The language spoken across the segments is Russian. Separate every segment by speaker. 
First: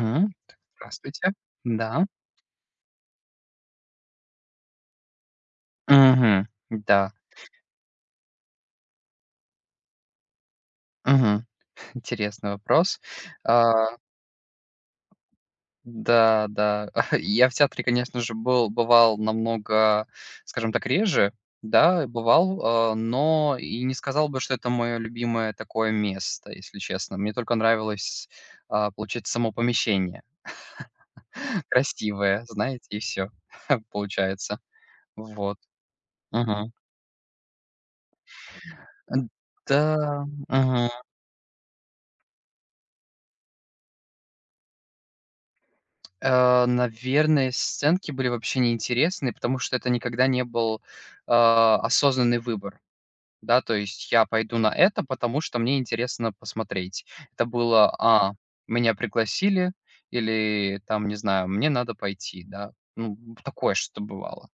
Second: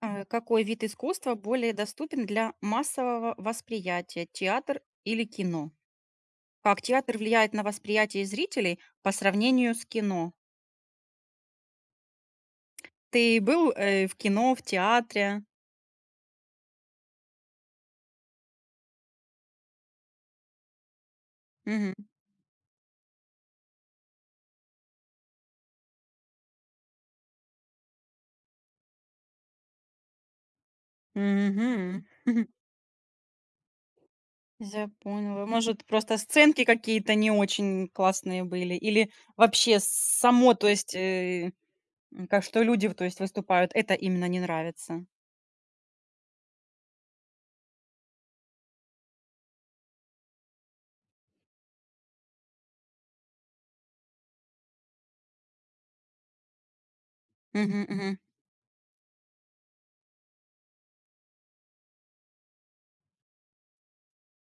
Speaker 1: Э,
Speaker 2: Так,
Speaker 1: Какой вид
Speaker 2: здравствуйте.
Speaker 1: искусства более
Speaker 2: Да.
Speaker 1: доступен для массового восприятия, театр или кино?
Speaker 2: Мгм.
Speaker 1: Как
Speaker 2: Да.
Speaker 1: театр влияет на восприятие зрителей по сравнению с кино?
Speaker 2: Мгм. Интересный вопрос.
Speaker 1: Ты
Speaker 2: А,
Speaker 1: был в кино, в театре?
Speaker 2: да, да. Я в театре, конечно же, был бывал намного, скажем так, реже.
Speaker 1: Мгм.
Speaker 2: Да, бывал, но и не сказал бы, что это мое любимое такое место, если честно. Мне только нравилось, получается, само помещение.
Speaker 1: Мгм.
Speaker 2: Красивое, знаете, и все получается.
Speaker 1: Я поняла.
Speaker 2: Вот.
Speaker 1: Может, просто сценки
Speaker 2: Мгм.
Speaker 1: какие-то не очень классные были? Или
Speaker 2: Н
Speaker 1: вообще
Speaker 2: Да.
Speaker 1: само, то
Speaker 2: Мгм.
Speaker 1: есть, как что люди, то есть, выступают, это именно не нравится?
Speaker 2: Наверное, сценки были вообще неинтересны, потому что это никогда не был, осознанный выбор. Да, то есть я пойду на это, потому что мне интересно посмотреть. Это
Speaker 1: Мгм,
Speaker 2: было:
Speaker 1: мгм,
Speaker 2: "А, меня пригласили" или там, не знаю, "Мне надо пойти", да. Ну, такое что-то бывало.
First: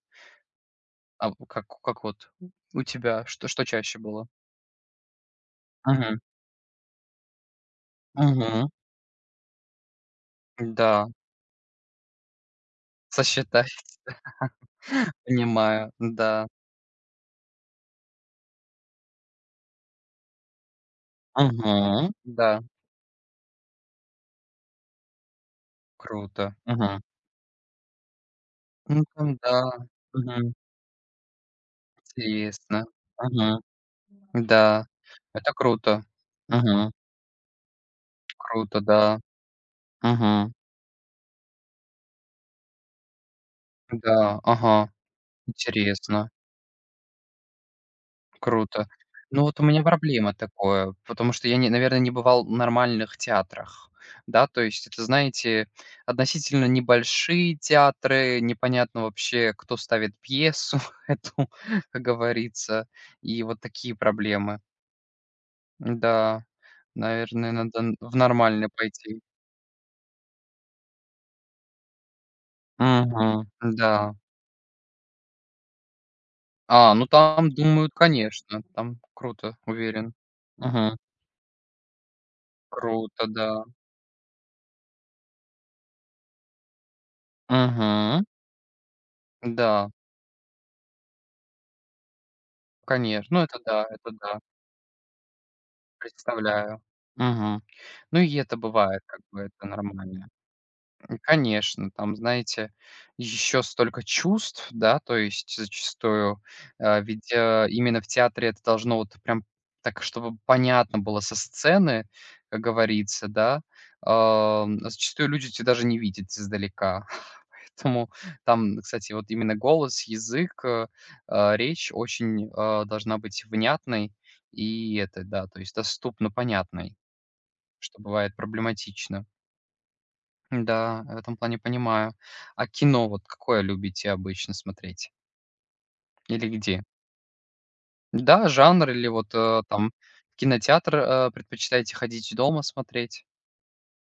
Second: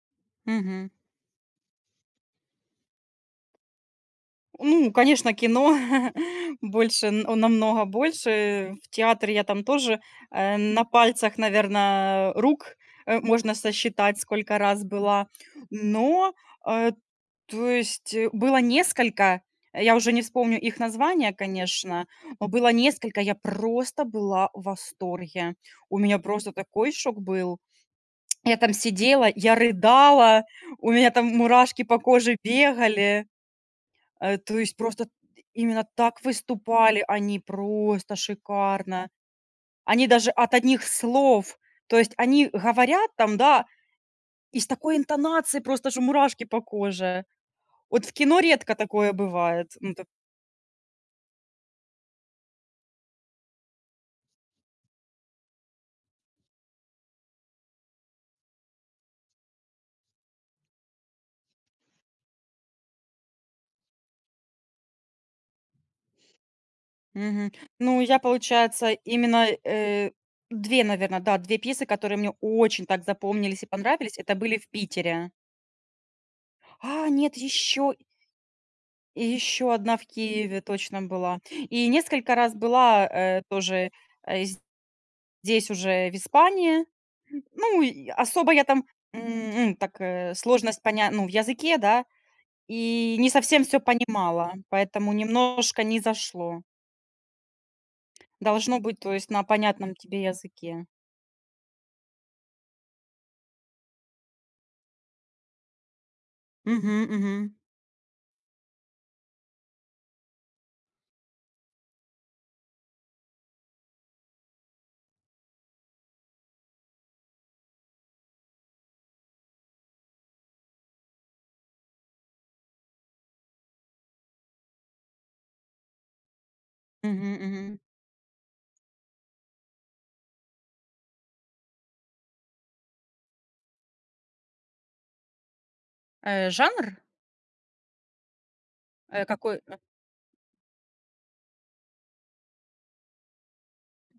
Speaker 1: мгм.
Speaker 2: А как вот у тебя, что чаще было?
Speaker 1: Ну, конечно, кино
Speaker 2: Мгм,
Speaker 1: больше, намного
Speaker 2: мгм.
Speaker 1: больше. В театре я там тоже, на
Speaker 2: Да,
Speaker 1: пальцах, наверное, рук, можно
Speaker 2: сосчитать.
Speaker 1: сосчитать, сколько раз была.
Speaker 2: Понимаю,
Speaker 1: Но,
Speaker 2: да.
Speaker 1: э, то есть, было несколько, я уже не вспомню их названия, конечно,
Speaker 2: Мгм.
Speaker 1: но
Speaker 2: Да,
Speaker 1: было несколько, я просто была в восторге. У меня
Speaker 2: круто.
Speaker 1: просто такой шок был. Я там
Speaker 2: Ну
Speaker 1: сидела,
Speaker 2: там
Speaker 1: я
Speaker 2: да.
Speaker 1: рыдала,
Speaker 2: Мгм.
Speaker 1: у меня там мурашки по коже
Speaker 2: Интересно.
Speaker 1: бегали.
Speaker 2: Мгм.
Speaker 1: То есть
Speaker 2: Да.
Speaker 1: просто
Speaker 2: Это
Speaker 1: именно
Speaker 2: круто.
Speaker 1: так
Speaker 2: Мгм.
Speaker 1: выступали они, просто
Speaker 2: Круто,
Speaker 1: шикарно.
Speaker 2: да.
Speaker 1: Они даже
Speaker 2: Мгм.
Speaker 1: от одних слов, то есть они говорят там, да,
Speaker 2: Да.
Speaker 1: из
Speaker 2: Ага.
Speaker 1: такой интонацией просто же
Speaker 2: Интересно.
Speaker 1: мурашки по коже. Вот в кино редко
Speaker 2: Круто.
Speaker 1: такое
Speaker 2: Ну вот у
Speaker 1: бывает.
Speaker 2: меня
Speaker 1: Ну, так
Speaker 2: проблема такое, потому что я не наверное, не бывал в нормальных театрах. Да, то есть это, знаете, относительно небольшие театры, непонятно вообще, кто ставит пьесу эту, как говорится, и вот такие проблемы. Да. Наверное,
Speaker 1: мгм.
Speaker 2: надо н
Speaker 1: Ну,
Speaker 2: в
Speaker 1: я,
Speaker 2: нормальный
Speaker 1: получается,
Speaker 2: пойти.
Speaker 1: именно, 2, наверно, да, 2 пьесы, которые мне очень так
Speaker 2: Мгм.
Speaker 1: запомнились и
Speaker 2: Да.
Speaker 1: понравились, это были в Питере.
Speaker 2: Ну
Speaker 1: А, нет,
Speaker 2: там думают,
Speaker 1: еще
Speaker 2: конечно, там круто,
Speaker 1: еще одна в
Speaker 2: уверен.
Speaker 1: Киеве
Speaker 2: Мгм.
Speaker 1: точно была. И несколько раз была,
Speaker 2: Круто, да.
Speaker 1: тоже, э, здесь уже в Испании. Ну, и
Speaker 2: Мгм.
Speaker 1: особо я там, м,
Speaker 2: Да,
Speaker 1: так, сложность поня ну, в языке, да, и не
Speaker 2: конечно. Ну
Speaker 1: совсем всё
Speaker 2: это да,
Speaker 1: понимала, поэтому немножко не зашло.
Speaker 2: представляю. Мгм. Ну и это
Speaker 1: Должно быть,
Speaker 2: бывает,
Speaker 1: то
Speaker 2: как
Speaker 1: есть, на
Speaker 2: бы это
Speaker 1: понятном тебе
Speaker 2: нормально.
Speaker 1: языке.
Speaker 2: Конечно, там, знаете, еще столько чувств, да, то есть зачастую,
Speaker 1: Мгм,
Speaker 2: ведь,
Speaker 1: мгм,
Speaker 2: именно в театре это должно вот прям так, чтобы понятно было со сцены, как говорится, да. Зачастую люди тебя даже не видят издалека, поэтому там, кстати, вот именно голос, язык, речь очень, должна быть внятной и это, да, то есть доступно понятной,
Speaker 1: мгм, мгм.
Speaker 2: что бывает проблематично. Да, в этом плане понимаю. А кино вот какое любите обычно смотреть? Или где?
Speaker 1: Жанр?
Speaker 2: Да, жанр или
Speaker 1: Э,
Speaker 2: вот,
Speaker 1: какой? Э,
Speaker 2: там в кинотеатр, предпочитаете ходить, дома смотреть?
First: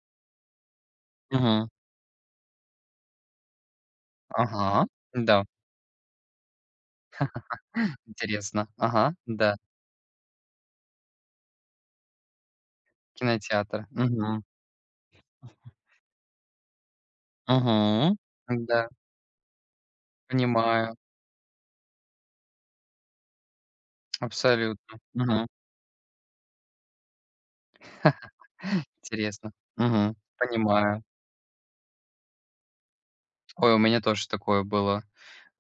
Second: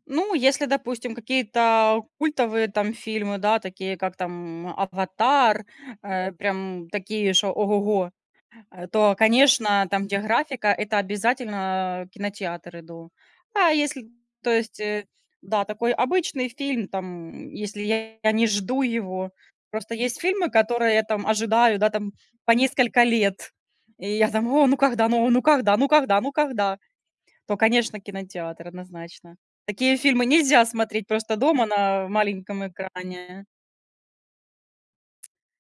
Speaker 1: ну, если, допустим,
Speaker 2: Мгм.
Speaker 1: какие-то культовые там фильмы, да, такие как там
Speaker 2: Ага, да,
Speaker 1: "Аватар", прям такие, что ого-го.
Speaker 2: интересно.
Speaker 1: То,
Speaker 2: Ага, да,
Speaker 1: конечно, там, где графика, это обязательно, кинотеатр иду. А
Speaker 2: кинотеатр.
Speaker 1: если,
Speaker 2: Мгм.
Speaker 1: то есть, да, такой обычный фильм, там, если
Speaker 2: Мгм.
Speaker 1: я не жду
Speaker 2: Да,
Speaker 1: его. Просто есть фильмы, которые
Speaker 2: понимаю,
Speaker 1: я там ожидаю, да, там, по несколько лет. И я там: "О, ну
Speaker 2: абсолютно.
Speaker 1: когда, ну
Speaker 2: Мгм.
Speaker 1: когда, ну когда, ну когда?" То, конечно, кинотеатр, однозначно.
Speaker 2: Интересно.
Speaker 1: Такие
Speaker 2: Мгм.
Speaker 1: фильмы нельзя
Speaker 2: Понимаю.
Speaker 1: смотреть просто дома на маленьком экране.
Speaker 2: Ой, у меня тоже такое было.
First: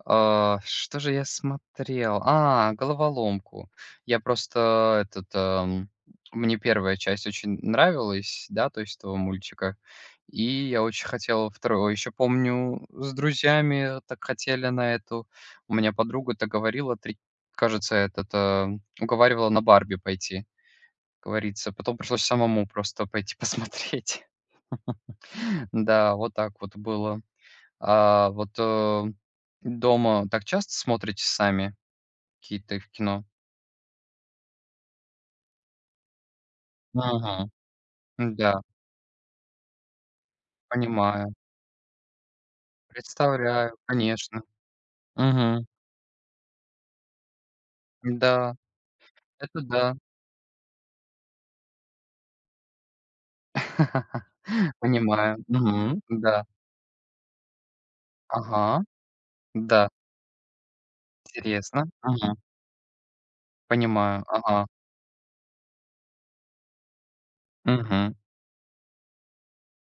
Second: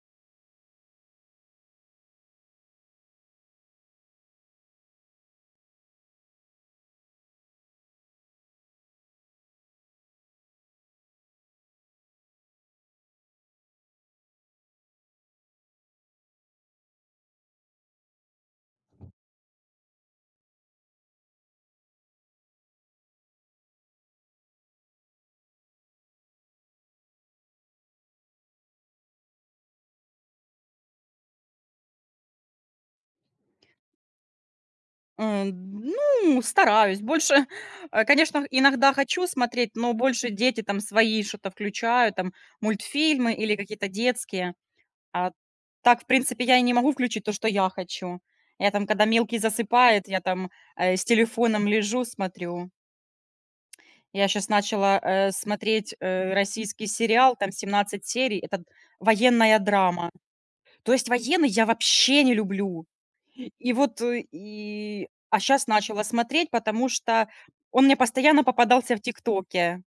Speaker 2: Что же я смотрел? А, "Головоломку". Я просто этот, мне первая часть очень нравилась, да, то есть этого мультика, и я очень хотел вторую. Еще помню, с друзьями так хотели на эту. У меня подруга-то говорила, три кажется, этот, уговаривала на "Барби" пойти, говорится. Потом пришлось самому просто пойти посмотреть. Да, вот так вот было. А вот, дома так часто смотрите сами? Какие-то в кино.
Speaker 1: Э, ну, стараюсь. Больше,
Speaker 2: Мгм.
Speaker 1: конечно,
Speaker 2: Да,
Speaker 1: иногда хочу смотреть, но больше дети там свои
Speaker 2: понимаю.
Speaker 1: что-то включают, там мультфильмы или
Speaker 2: Представляю,
Speaker 1: какие-то
Speaker 2: конечно.
Speaker 1: детские. А
Speaker 2: Мгм.
Speaker 1: так, в принципе, я и не могу включить то, что я хочу.
Speaker 2: Да,
Speaker 1: Я там, когда мелкий
Speaker 2: это да.
Speaker 1: засыпает, я там, с телефоном лежу, смотрю. Я сейчас начала,
Speaker 2: Понимаю.
Speaker 1: смотреть,
Speaker 2: Мгм. Да.
Speaker 1: российский сериал, там 17 серий, это
Speaker 2: Ага.
Speaker 1: военная
Speaker 2: Да.
Speaker 1: драма. То есть военный я
Speaker 2: Интересно.
Speaker 1: вообще не
Speaker 2: Мгм.
Speaker 1: люблю. И вот,
Speaker 2: Понимаю.
Speaker 1: э,
Speaker 2: Ага.
Speaker 1: и а сейчас начала смотреть, потому что он мне
Speaker 2: Мгм.
Speaker 1: постоянно попадался в "ТикТоке",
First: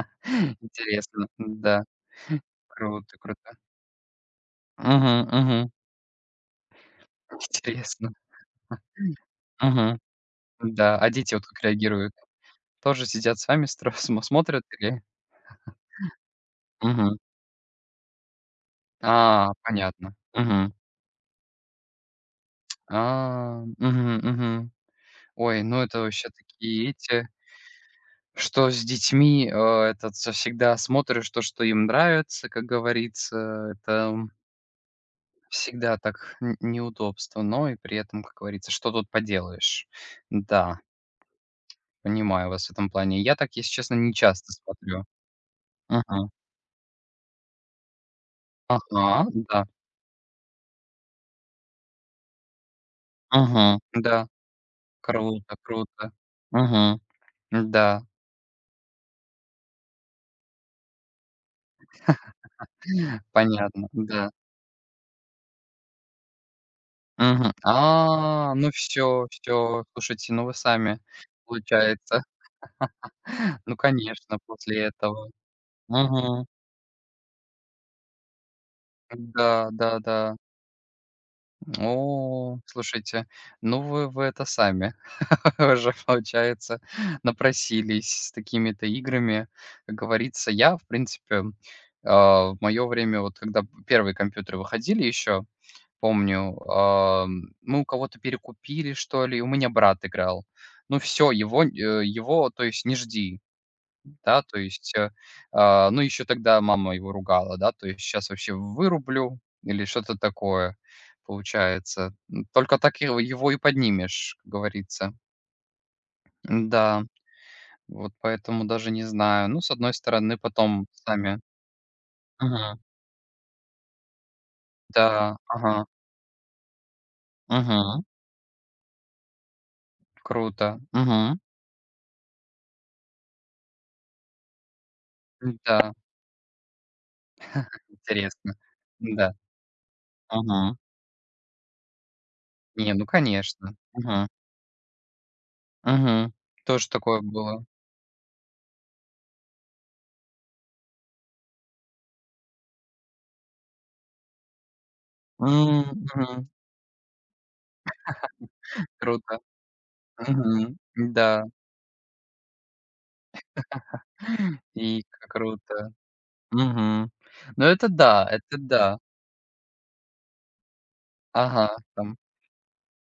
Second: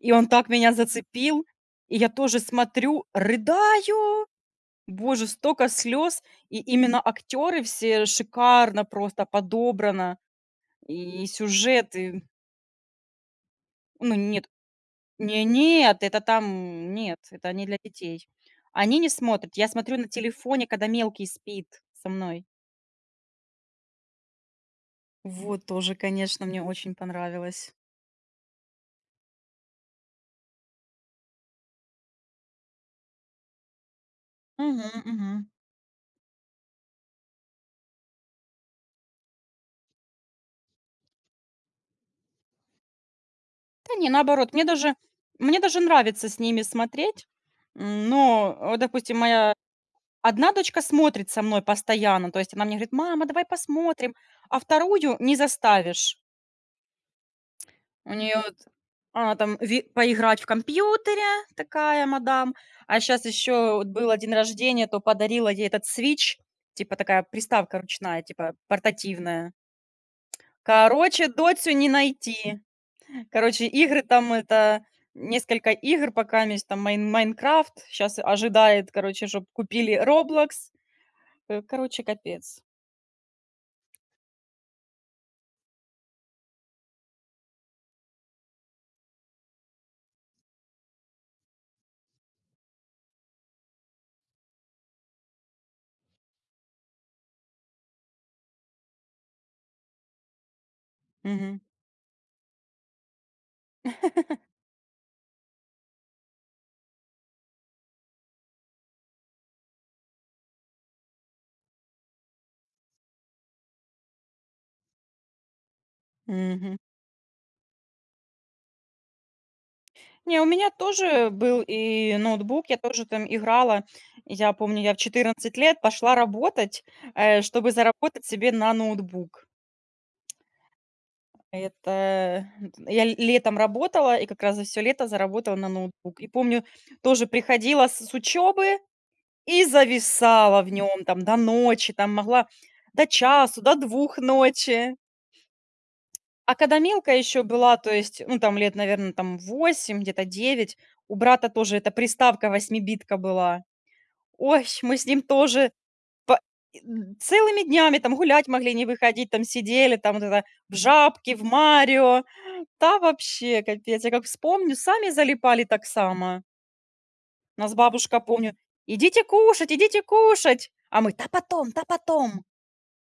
Speaker 1: и он так меня
Speaker 2: Интересно.
Speaker 1: зацепил.
Speaker 2: Да.
Speaker 1: И я тоже смотрю,
Speaker 2: Круто, круто.
Speaker 1: рыдаю,
Speaker 2: Мгм,
Speaker 1: боже,
Speaker 2: мгм.
Speaker 1: столько слез. И именно актеры все
Speaker 2: Интересно.
Speaker 1: шикарно просто
Speaker 2: Мгм.
Speaker 1: подобрано,
Speaker 2: Да. А
Speaker 1: и
Speaker 2: дети вот как
Speaker 1: сюжет,
Speaker 2: реагируют?
Speaker 1: и
Speaker 2: Тоже сидят с вами, стро
Speaker 1: ну
Speaker 2: смо
Speaker 1: нет,
Speaker 2: смотрят или?
Speaker 1: не нет, это там
Speaker 2: Мгм.
Speaker 1: нет, это не для детей. Они не
Speaker 2: А,
Speaker 1: смотрят, я смотрю на
Speaker 2: понятно.
Speaker 1: телефоне,
Speaker 2: Мгм.
Speaker 1: когда мелкий спит со мной.
Speaker 2: А, мгм, мгм. Ой,
Speaker 1: Вот
Speaker 2: ну
Speaker 1: тоже,
Speaker 2: это вообще
Speaker 1: конечно, мне
Speaker 2: такие
Speaker 1: очень
Speaker 2: эти,
Speaker 1: понравилось.
Speaker 2: что с детьми, этот со всегда смотришь то, что им нравится, как говорится. Это,
Speaker 1: Мгм, мгм.
Speaker 2: всегда так н неудобство, но и при этом, как говорится, что тут поделаешь. Да, понимаю вас в этом плане. Я так, если
Speaker 1: Да
Speaker 2: честно,
Speaker 1: не,
Speaker 2: не
Speaker 1: наоборот,
Speaker 2: часто смотрю.
Speaker 1: мне даже нравится
Speaker 2: Мгм.
Speaker 1: с ними смотреть. Но, вот,
Speaker 2: Ага,
Speaker 1: допустим, моя
Speaker 2: да.
Speaker 1: одна дочка смотрит со мной постоянно, то есть она мне говорит: "Мама, давай
Speaker 2: Мгм,
Speaker 1: посмотрим".
Speaker 2: да.
Speaker 1: А вторую не
Speaker 2: Круто, круто.
Speaker 1: заставишь.
Speaker 2: Угу, да.
Speaker 1: У нее она там ви поиграть в компьютере, такая мадам. А сейчас еще
Speaker 2: Понятно,
Speaker 1: вот был
Speaker 2: да.
Speaker 1: день рождения, то подарила ей этот свич, типа такая
Speaker 2: Мгм.
Speaker 1: приставка ручная, типа
Speaker 2: Ну все,
Speaker 1: портативная.
Speaker 2: все, слушайте, ну вы сами,
Speaker 1: Короче, Доцю не
Speaker 2: получается.
Speaker 1: найти. Короче,
Speaker 2: Ну,
Speaker 1: игры там
Speaker 2: конечно,
Speaker 1: это
Speaker 2: после этого.
Speaker 1: несколько игр пока
Speaker 2: Мгм.
Speaker 1: есть там Майнкрафт". Сейчас ожидает, короче, чтобы
Speaker 2: Да,
Speaker 1: купили
Speaker 2: да, да.
Speaker 1: Roblox. Короче,
Speaker 2: О,
Speaker 1: капец.
Speaker 2: слушайте, ну вы это сами уже, получается, напросились с такими-то играми. Как говорится, я, в принципе, в моё время, вот когда первые компьютеры выходили еще, помню, мы у кого-то перекупили, что ли, у меня брат играл. Ну все,
Speaker 1: Мгм.
Speaker 2: его, то есть, не жди, да, то есть, ну, еще тогда мама его ругала, да, то есть: "Сейчас вообще вырублю" или что-то такое получается. Только так его и поднимешь, как говорится.
Speaker 1: Мгм.
Speaker 2: Да, вот поэтому даже не знаю. Ну, с одной стороны,
Speaker 1: Не, у меня
Speaker 2: потом
Speaker 1: тоже
Speaker 2: сами.
Speaker 1: был и ноутбук, я
Speaker 2: Мгм.
Speaker 1: тоже там играла. Я помню, я в
Speaker 2: Да,
Speaker 1: 14 лет
Speaker 2: ага,
Speaker 1: пошла работать, чтобы
Speaker 2: мгм.
Speaker 1: заработать себе на ноутбук.
Speaker 2: Круто. Мгм.
Speaker 1: Это я летом работала и как раз за все лето заработала на
Speaker 2: Да,
Speaker 1: ноутбук. И помню, тоже приходила с
Speaker 2: интересно.
Speaker 1: учебы.
Speaker 2: Да.
Speaker 1: И зависала в
Speaker 2: Ага.
Speaker 1: нем там до ночи, там могла
Speaker 2: Не,
Speaker 1: до
Speaker 2: ну
Speaker 1: часу, до
Speaker 2: конечно.
Speaker 1: двух
Speaker 2: Мгм.
Speaker 1: ночи.
Speaker 2: Мгм.
Speaker 1: А когда
Speaker 2: Тоже
Speaker 1: Милка
Speaker 2: такое
Speaker 1: еще
Speaker 2: было.
Speaker 1: была, то есть, ну, там лет, наверное, там 8 где-то 9, у брата тоже эта приставка восьмибитка была. Ой, мы с ним тоже
Speaker 2: М,
Speaker 1: по
Speaker 2: мгм.
Speaker 1: н целыми днями там гулять могли, не выходить,
Speaker 2: Круто.
Speaker 1: там сидели, там вот это в
Speaker 2: Мгм.
Speaker 1: Жабке, в
Speaker 2: Да.
Speaker 1: "Марио". Да, вообще капец. Я как вспомню,
Speaker 2: И
Speaker 1: сами
Speaker 2: как
Speaker 1: залипали так
Speaker 2: круто.
Speaker 1: само.
Speaker 2: Мгм. Ну
Speaker 1: Нас
Speaker 2: это
Speaker 1: бабушка,
Speaker 2: да,
Speaker 1: помню:
Speaker 2: это да.
Speaker 1: "Идите кушать, идите кушать!" А мы: "Да потом,
Speaker 2: Ага,
Speaker 1: да
Speaker 2: там.
Speaker 1: потом!"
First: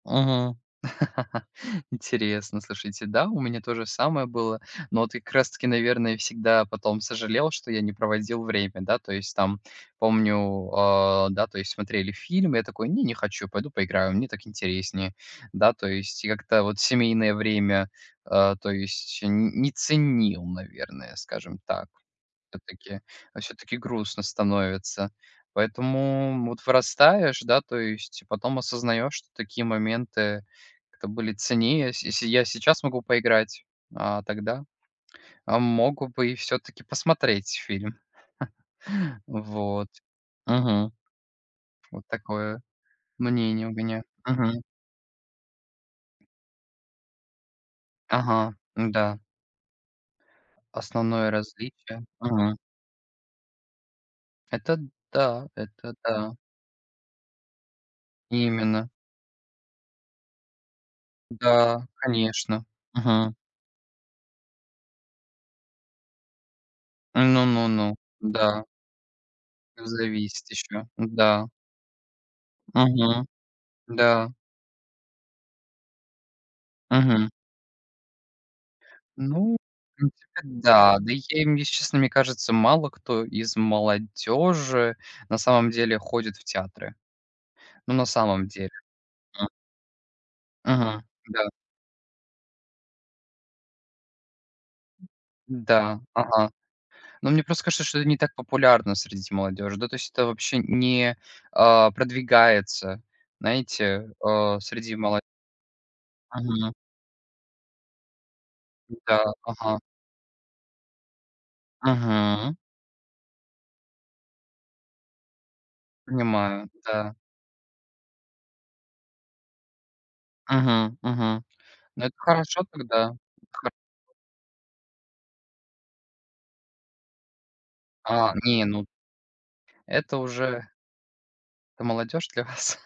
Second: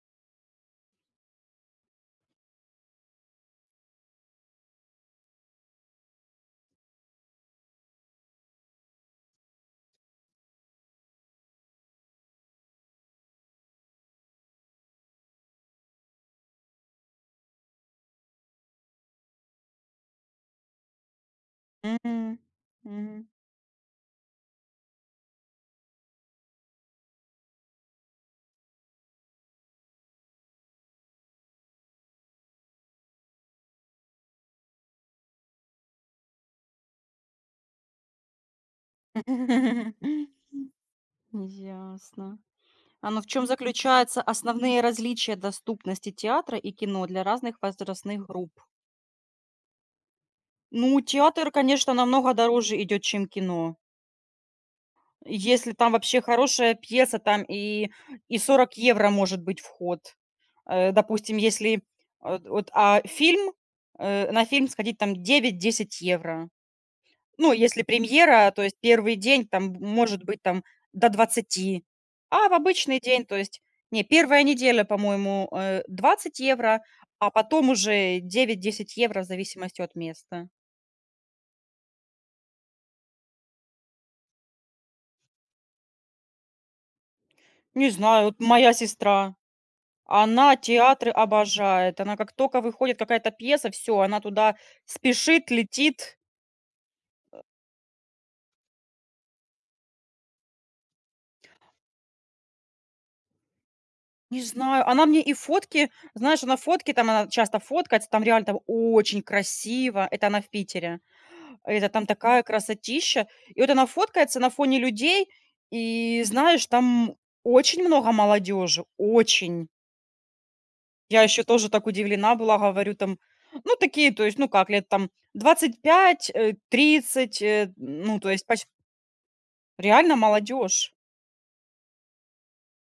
Speaker 2: Мгм. Интересно, слушайте, да, у меня то же самое было. Но ты и как раз-таки, наверное, всегда потом сожалел, что я не проводил время, да, то есть там, помню, да, то есть смотрели фильм, я такой, не, не хочу, пойду поиграю, мне так интереснее, да, то есть и как-то вот семейное время, то есть не ценил, наверное, скажем так,
Speaker 1: М,
Speaker 2: все-таки
Speaker 1: мгм.
Speaker 2: грустно становится. Поэтому вот вырастаешь, да, то есть потом осознаешь, что такие моменты как-то были ценнее. С Я сейчас могу поиграть, а тогда, мог бы и все таки посмотреть фильм. Вот. Мгм. Вот
Speaker 1: Ясно.
Speaker 2: такое
Speaker 1: А, ну, в чем
Speaker 2: мнение у меня.
Speaker 1: заключаются
Speaker 2: Мгм.
Speaker 1: основные различия доступности театра и кино для разных возрастных групп?
Speaker 2: Ага. Да.
Speaker 1: Ну,
Speaker 2: Основное
Speaker 1: театр, конечно,
Speaker 2: различие.
Speaker 1: намного
Speaker 2: Мгм.
Speaker 1: дороже идет, чем кино.
Speaker 2: Это да,
Speaker 1: Если там
Speaker 2: это
Speaker 1: вообще
Speaker 2: да.
Speaker 1: хорошая пьеса, там и 40
Speaker 2: Именно.
Speaker 1: евро может быть вход. Допустим, если,
Speaker 2: Да, конечно.
Speaker 1: вот, а
Speaker 2: Мгм.
Speaker 1: фильм, на фильм сходить там 9-10 евро. Ну, если
Speaker 2: Ну-ну-ну.
Speaker 1: премьера, то
Speaker 2: Да.
Speaker 1: есть первый день, там, может быть,
Speaker 2: Зависит
Speaker 1: там,
Speaker 2: еще.
Speaker 1: до
Speaker 2: Да.
Speaker 1: двадцати, а в обычный день,
Speaker 2: Мгм.
Speaker 1: то есть не,
Speaker 2: Да.
Speaker 1: первая неделя, по-моему, 20 евро,
Speaker 2: Мгм.
Speaker 1: а потом уже 9-10 евро в
Speaker 2: Ну,
Speaker 1: зависимости от
Speaker 2: в принципе,
Speaker 1: места.
Speaker 2: да. Да. Я, если честно, мне кажется, мало кто из молодежи на самом деле ходит в театры.
Speaker 1: Не
Speaker 2: Ну, на
Speaker 1: знаю, вот
Speaker 2: самом деле.
Speaker 1: моя сестра,
Speaker 2: М.
Speaker 1: она
Speaker 2: Мгм.
Speaker 1: театры
Speaker 2: Да.
Speaker 1: обожает. Она как только выходит какая-то пьеса, все, она туда спешит,
Speaker 2: Да.
Speaker 1: летит.
Speaker 2: Ага. Но мне просто кажется, что это не так популярно среди молодежи. Да, то есть это вообще не, продвигается, знаете,
Speaker 1: Не знаю,
Speaker 2: среди
Speaker 1: она мне
Speaker 2: молодежи.
Speaker 1: и фотки, знаешь, она фотки, там она часто фоткается, там реально там
Speaker 2: Да.
Speaker 1: очень
Speaker 2: Ага.
Speaker 1: красиво. Это она в Питере. Это там такая
Speaker 2: Мгм.
Speaker 1: красотища. И вот она фоткается на фоне людей, и знаешь,
Speaker 2: Понимаю,
Speaker 1: там
Speaker 2: да.
Speaker 1: очень много молодежи, очень.
Speaker 2: Мгм,
Speaker 1: Я еще
Speaker 2: мгм.
Speaker 1: тоже так
Speaker 2: Ну, это
Speaker 1: удивлена была,
Speaker 2: хорошо
Speaker 1: говорю,
Speaker 2: тогда.
Speaker 1: там,
Speaker 2: Хор
Speaker 1: ну, такие, то есть, ну, как, лет там 25, 30, ну, то есть,
Speaker 2: Не, ну
Speaker 1: реально
Speaker 2: это уже.
Speaker 1: молодежь.
Speaker 2: Это молодежь для вас?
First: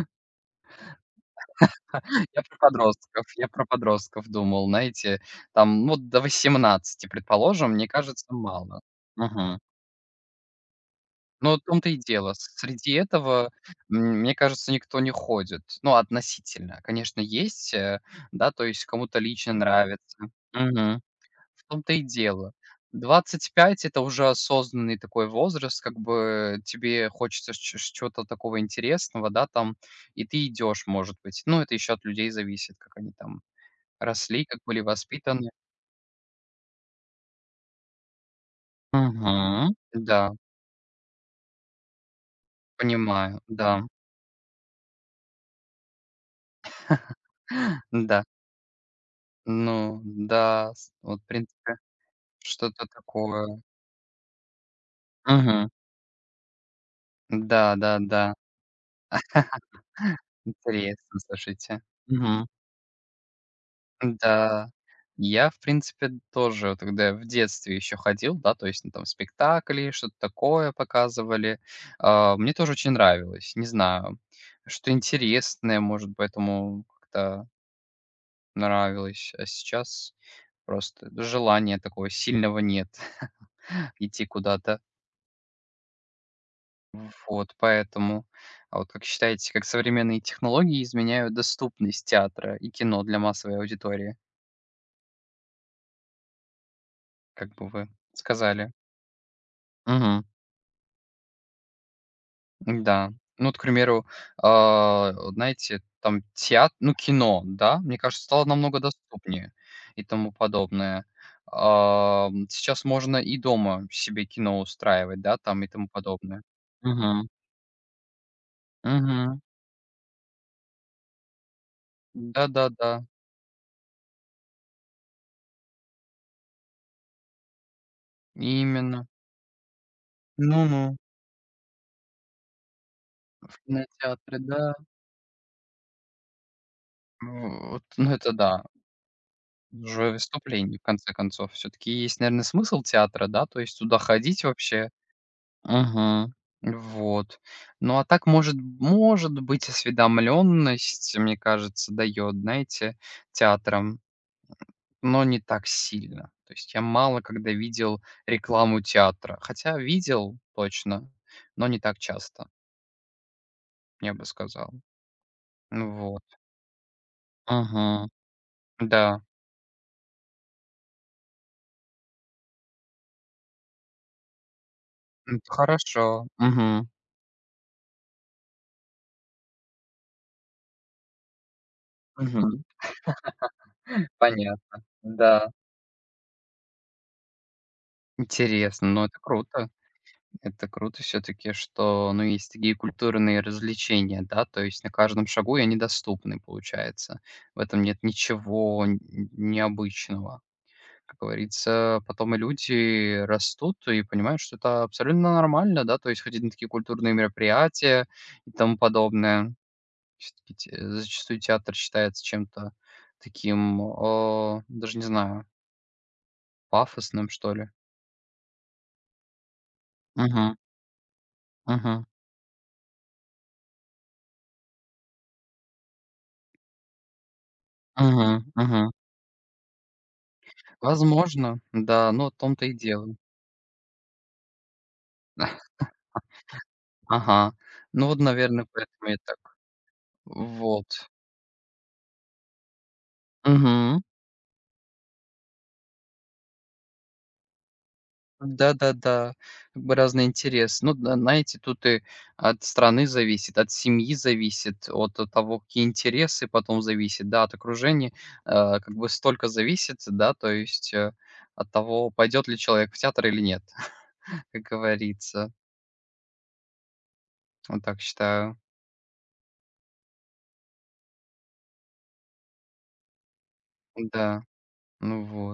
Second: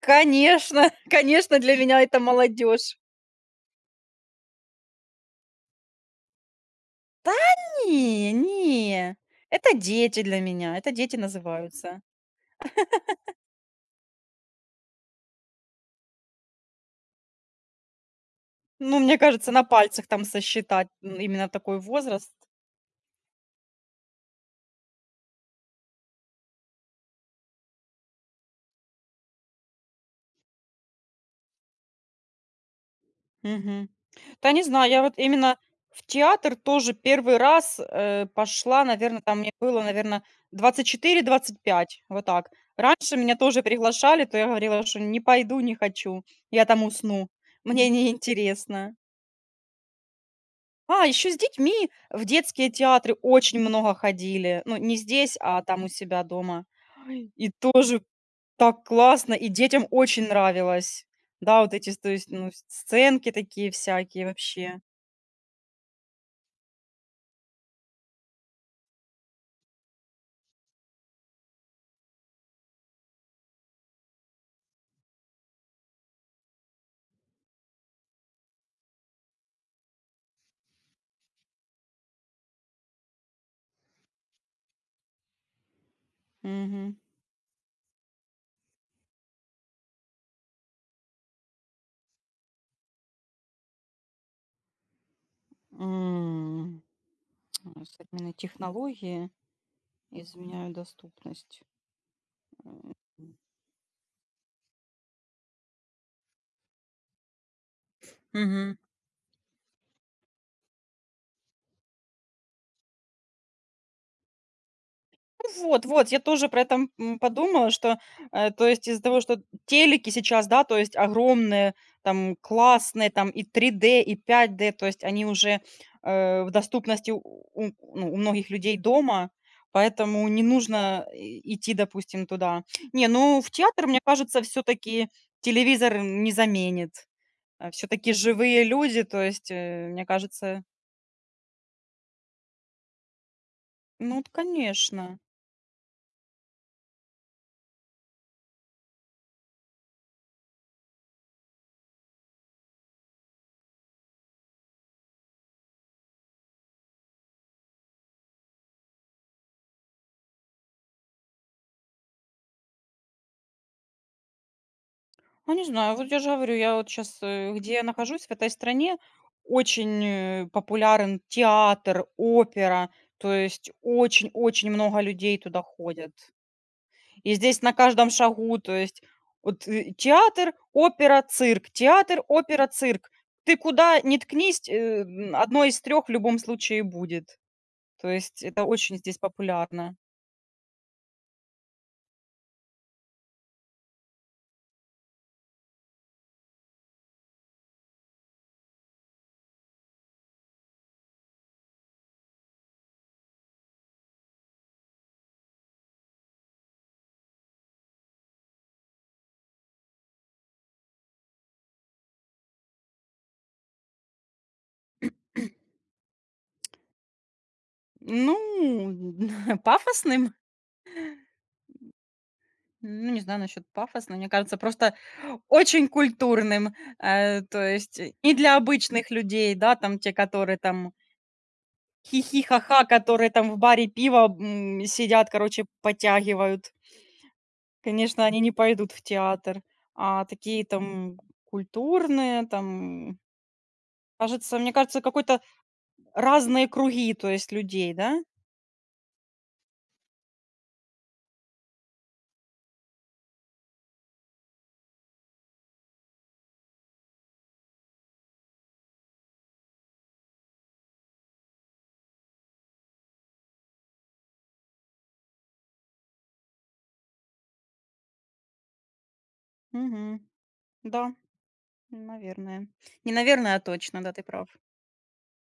Speaker 1: Конечно, конечно, для меня это
Speaker 2: Я про
Speaker 1: молодежь.
Speaker 2: подростков, я про подростков думал, знаете, там, ну, до 18, предположим, мне кажется,
Speaker 1: Не,
Speaker 2: мало.
Speaker 1: не,
Speaker 2: Мгм.
Speaker 1: это дети для меня, это дети
Speaker 2: Ну, в том-то и
Speaker 1: называются.
Speaker 2: дело. Среди этого, мне кажется, никто не ходит. Ну, относительно. Конечно, есть, да, то есть
Speaker 1: Ну, мне
Speaker 2: кому-то
Speaker 1: кажется,
Speaker 2: лично
Speaker 1: на пальцах
Speaker 2: нравится.
Speaker 1: там сосчитать,
Speaker 2: Мгм.
Speaker 1: именно
Speaker 2: В
Speaker 1: такой
Speaker 2: том-то и
Speaker 1: возраст.
Speaker 2: дело. 25 — это уже осознанный такой возраст, как бы тебе хочется ч чего-то такого интересного, да, там, и ты идешь, может быть. Ну, это еще от людей зависит, как они там
Speaker 1: Мгм.
Speaker 2: росли,
Speaker 1: Да
Speaker 2: как
Speaker 1: не
Speaker 2: были
Speaker 1: знаю, я вот
Speaker 2: воспитаны.
Speaker 1: именно в театр тоже первый раз, пошла, наверное, там мне
Speaker 2: Мгм.
Speaker 1: было,
Speaker 2: Да,
Speaker 1: наверное, 24, 25, вот так. Раньше меня
Speaker 2: понимаю,
Speaker 1: тоже
Speaker 2: да,
Speaker 1: приглашали, то я говорила, что не пойду, не хочу, я там усну, мне
Speaker 2: да.
Speaker 1: неинтересно.
Speaker 2: Ну да, с
Speaker 1: А,
Speaker 2: вот, в
Speaker 1: еще с
Speaker 2: принципе,
Speaker 1: детьми в детские
Speaker 2: что-то
Speaker 1: театры очень
Speaker 2: такое.
Speaker 1: много ходили. Ну, не здесь, а
Speaker 2: Мгм.
Speaker 1: там у себя дома. Ой, и тоже
Speaker 2: Да-да-да.
Speaker 1: так классно, и детям очень
Speaker 2: Интересно,
Speaker 1: нравилось. Да, вот
Speaker 2: слушайте.
Speaker 1: эти, то есть,
Speaker 2: Мгм.
Speaker 1: ну, с сценки такие всякие
Speaker 2: Да.
Speaker 1: вообще.
Speaker 2: Я, в принципе, тоже, вот когда я в детстве еще ходил, да, то есть, ну, там спектакли, что-то такое показывали, мне тоже очень нравилось. Не знаю, что интересное, может, поэтому как-то нравилось. А сейчас просто желания такого сильного нет идти куда-то.
Speaker 1: Мгм.
Speaker 2: Вот, поэтому, а вот как считаете, как современные технологии изменяют доступность театра и кино для массовой аудитории,
Speaker 1: М,
Speaker 2: как бы вы
Speaker 1: современные
Speaker 2: сказали?
Speaker 1: технологии изменяют доступность. М.
Speaker 2: Да. Ну вот, к примеру, вот знаете, там театр, ну, кино, да, мне кажется, стало
Speaker 1: Мгм.
Speaker 2: намного доступнее и тому подобное. Сейчас можно и дома себе кино устраивать, да, там и
Speaker 1: Вот,
Speaker 2: тому
Speaker 1: я
Speaker 2: подобное.
Speaker 1: тоже про это,
Speaker 2: Угу,
Speaker 1: подумала, что, то есть из-за того,
Speaker 2: угу,
Speaker 1: что телеки сейчас, да, то есть огромные, там,
Speaker 2: да-да-да,
Speaker 1: классные, там, и 3D, и 5D, то есть они уже, в доступности у ну, у многих людей
Speaker 2: именно.
Speaker 1: дома, поэтому не
Speaker 2: Ну-ну,
Speaker 1: нужно и идти, допустим, туда. Не, ну, в
Speaker 2: в
Speaker 1: театр, мне
Speaker 2: кинотеатре,
Speaker 1: кажется, все
Speaker 2: да.
Speaker 1: таки телевизор не заменит.
Speaker 2: Вот,
Speaker 1: Все
Speaker 2: ну,
Speaker 1: таки
Speaker 2: это да.
Speaker 1: живые люди, то есть, мне
Speaker 2: Уже
Speaker 1: кажется,
Speaker 2: выступление, в конце концов, все таки есть, наверное, смысл театра, да? То есть туда
Speaker 1: ну, вот,
Speaker 2: ходить вообще.
Speaker 1: конечно.
Speaker 2: Мгм. Вот. Ну, а так, может быть, осведомленность, мне кажется, дает, знаете, театрам, но не так сильно. То есть я мало когда видел рекламу театра. Хотя видел точно, но не так часто, я бы сказал.
Speaker 1: Ну, не
Speaker 2: Ну
Speaker 1: знаю, вот я
Speaker 2: вот.
Speaker 1: же говорю, я вот сейчас, где я
Speaker 2: Мгм.
Speaker 1: нахожусь, в этой стране,
Speaker 2: Да.
Speaker 1: очень, популярен театр, опера, то есть очень-очень много людей
Speaker 2: Это
Speaker 1: туда ходят.
Speaker 2: хорошо. Мгм.
Speaker 1: И здесь на каждом шагу, то есть вот, театр, опера, цирк, театр,
Speaker 2: Мгм.
Speaker 1: опера, цирк. Ты куда ни ткнись,
Speaker 2: Понятно. Да.
Speaker 1: одно из трех в любом случае будет. То есть это
Speaker 2: Интересно,
Speaker 1: очень
Speaker 2: но
Speaker 1: здесь
Speaker 2: это круто.
Speaker 1: популярно.
Speaker 2: Это круто все таки, что, ну, есть такие культурные развлечения, да, то есть на каждом шагу и они доступны, получается. В этом нет ничего н необычного. Как говорится, потом и люди растут и понимают, что это абсолютно нормально, да, то есть ходить на такие культурные мероприятия и тому подобное. Всё-таки те зачастую театр считается чем-то таким, даже не знаю, пафосным, что ли.
Speaker 1: Ну, пафосным?
Speaker 2: Угу, угу,
Speaker 1: Ну, не знаю насчет пафосно. Мне кажется, просто очень культурным. То есть
Speaker 2: угу,
Speaker 1: и для
Speaker 2: мгм.
Speaker 1: обычных людей, да, там те, которые там
Speaker 2: Возможно, да,
Speaker 1: хихи
Speaker 2: но в
Speaker 1: хи ха
Speaker 2: том-то и
Speaker 1: ха
Speaker 2: дело.
Speaker 1: которые там в баре пива сидят, короче, потягивают.
Speaker 2: Ага. Ну вот,
Speaker 1: Конечно, они не
Speaker 2: наверное,
Speaker 1: пойдут в
Speaker 2: поэтому я так.
Speaker 1: театр. А такие
Speaker 2: Вот.
Speaker 1: там культурные, там,
Speaker 2: Угу.
Speaker 1: кажется, мне кажется, какой-то разные круги, то есть людей, да?
Speaker 2: Да-да-да. Как бы разный интерес. Ну, да, знаете, тут и от страны зависит, от семьи зависит, от того, какие интересы потом зависит, да, от окружения. Как бы столько зависит, да, то есть от того, пойдет ли человек в театр или нет, как говорится. Вот так считаю.
Speaker 1: Мгм. Да, наверное. Не наверное, а точно, да, ты
Speaker 2: Да.
Speaker 1: прав.
Speaker 2: Ну вот.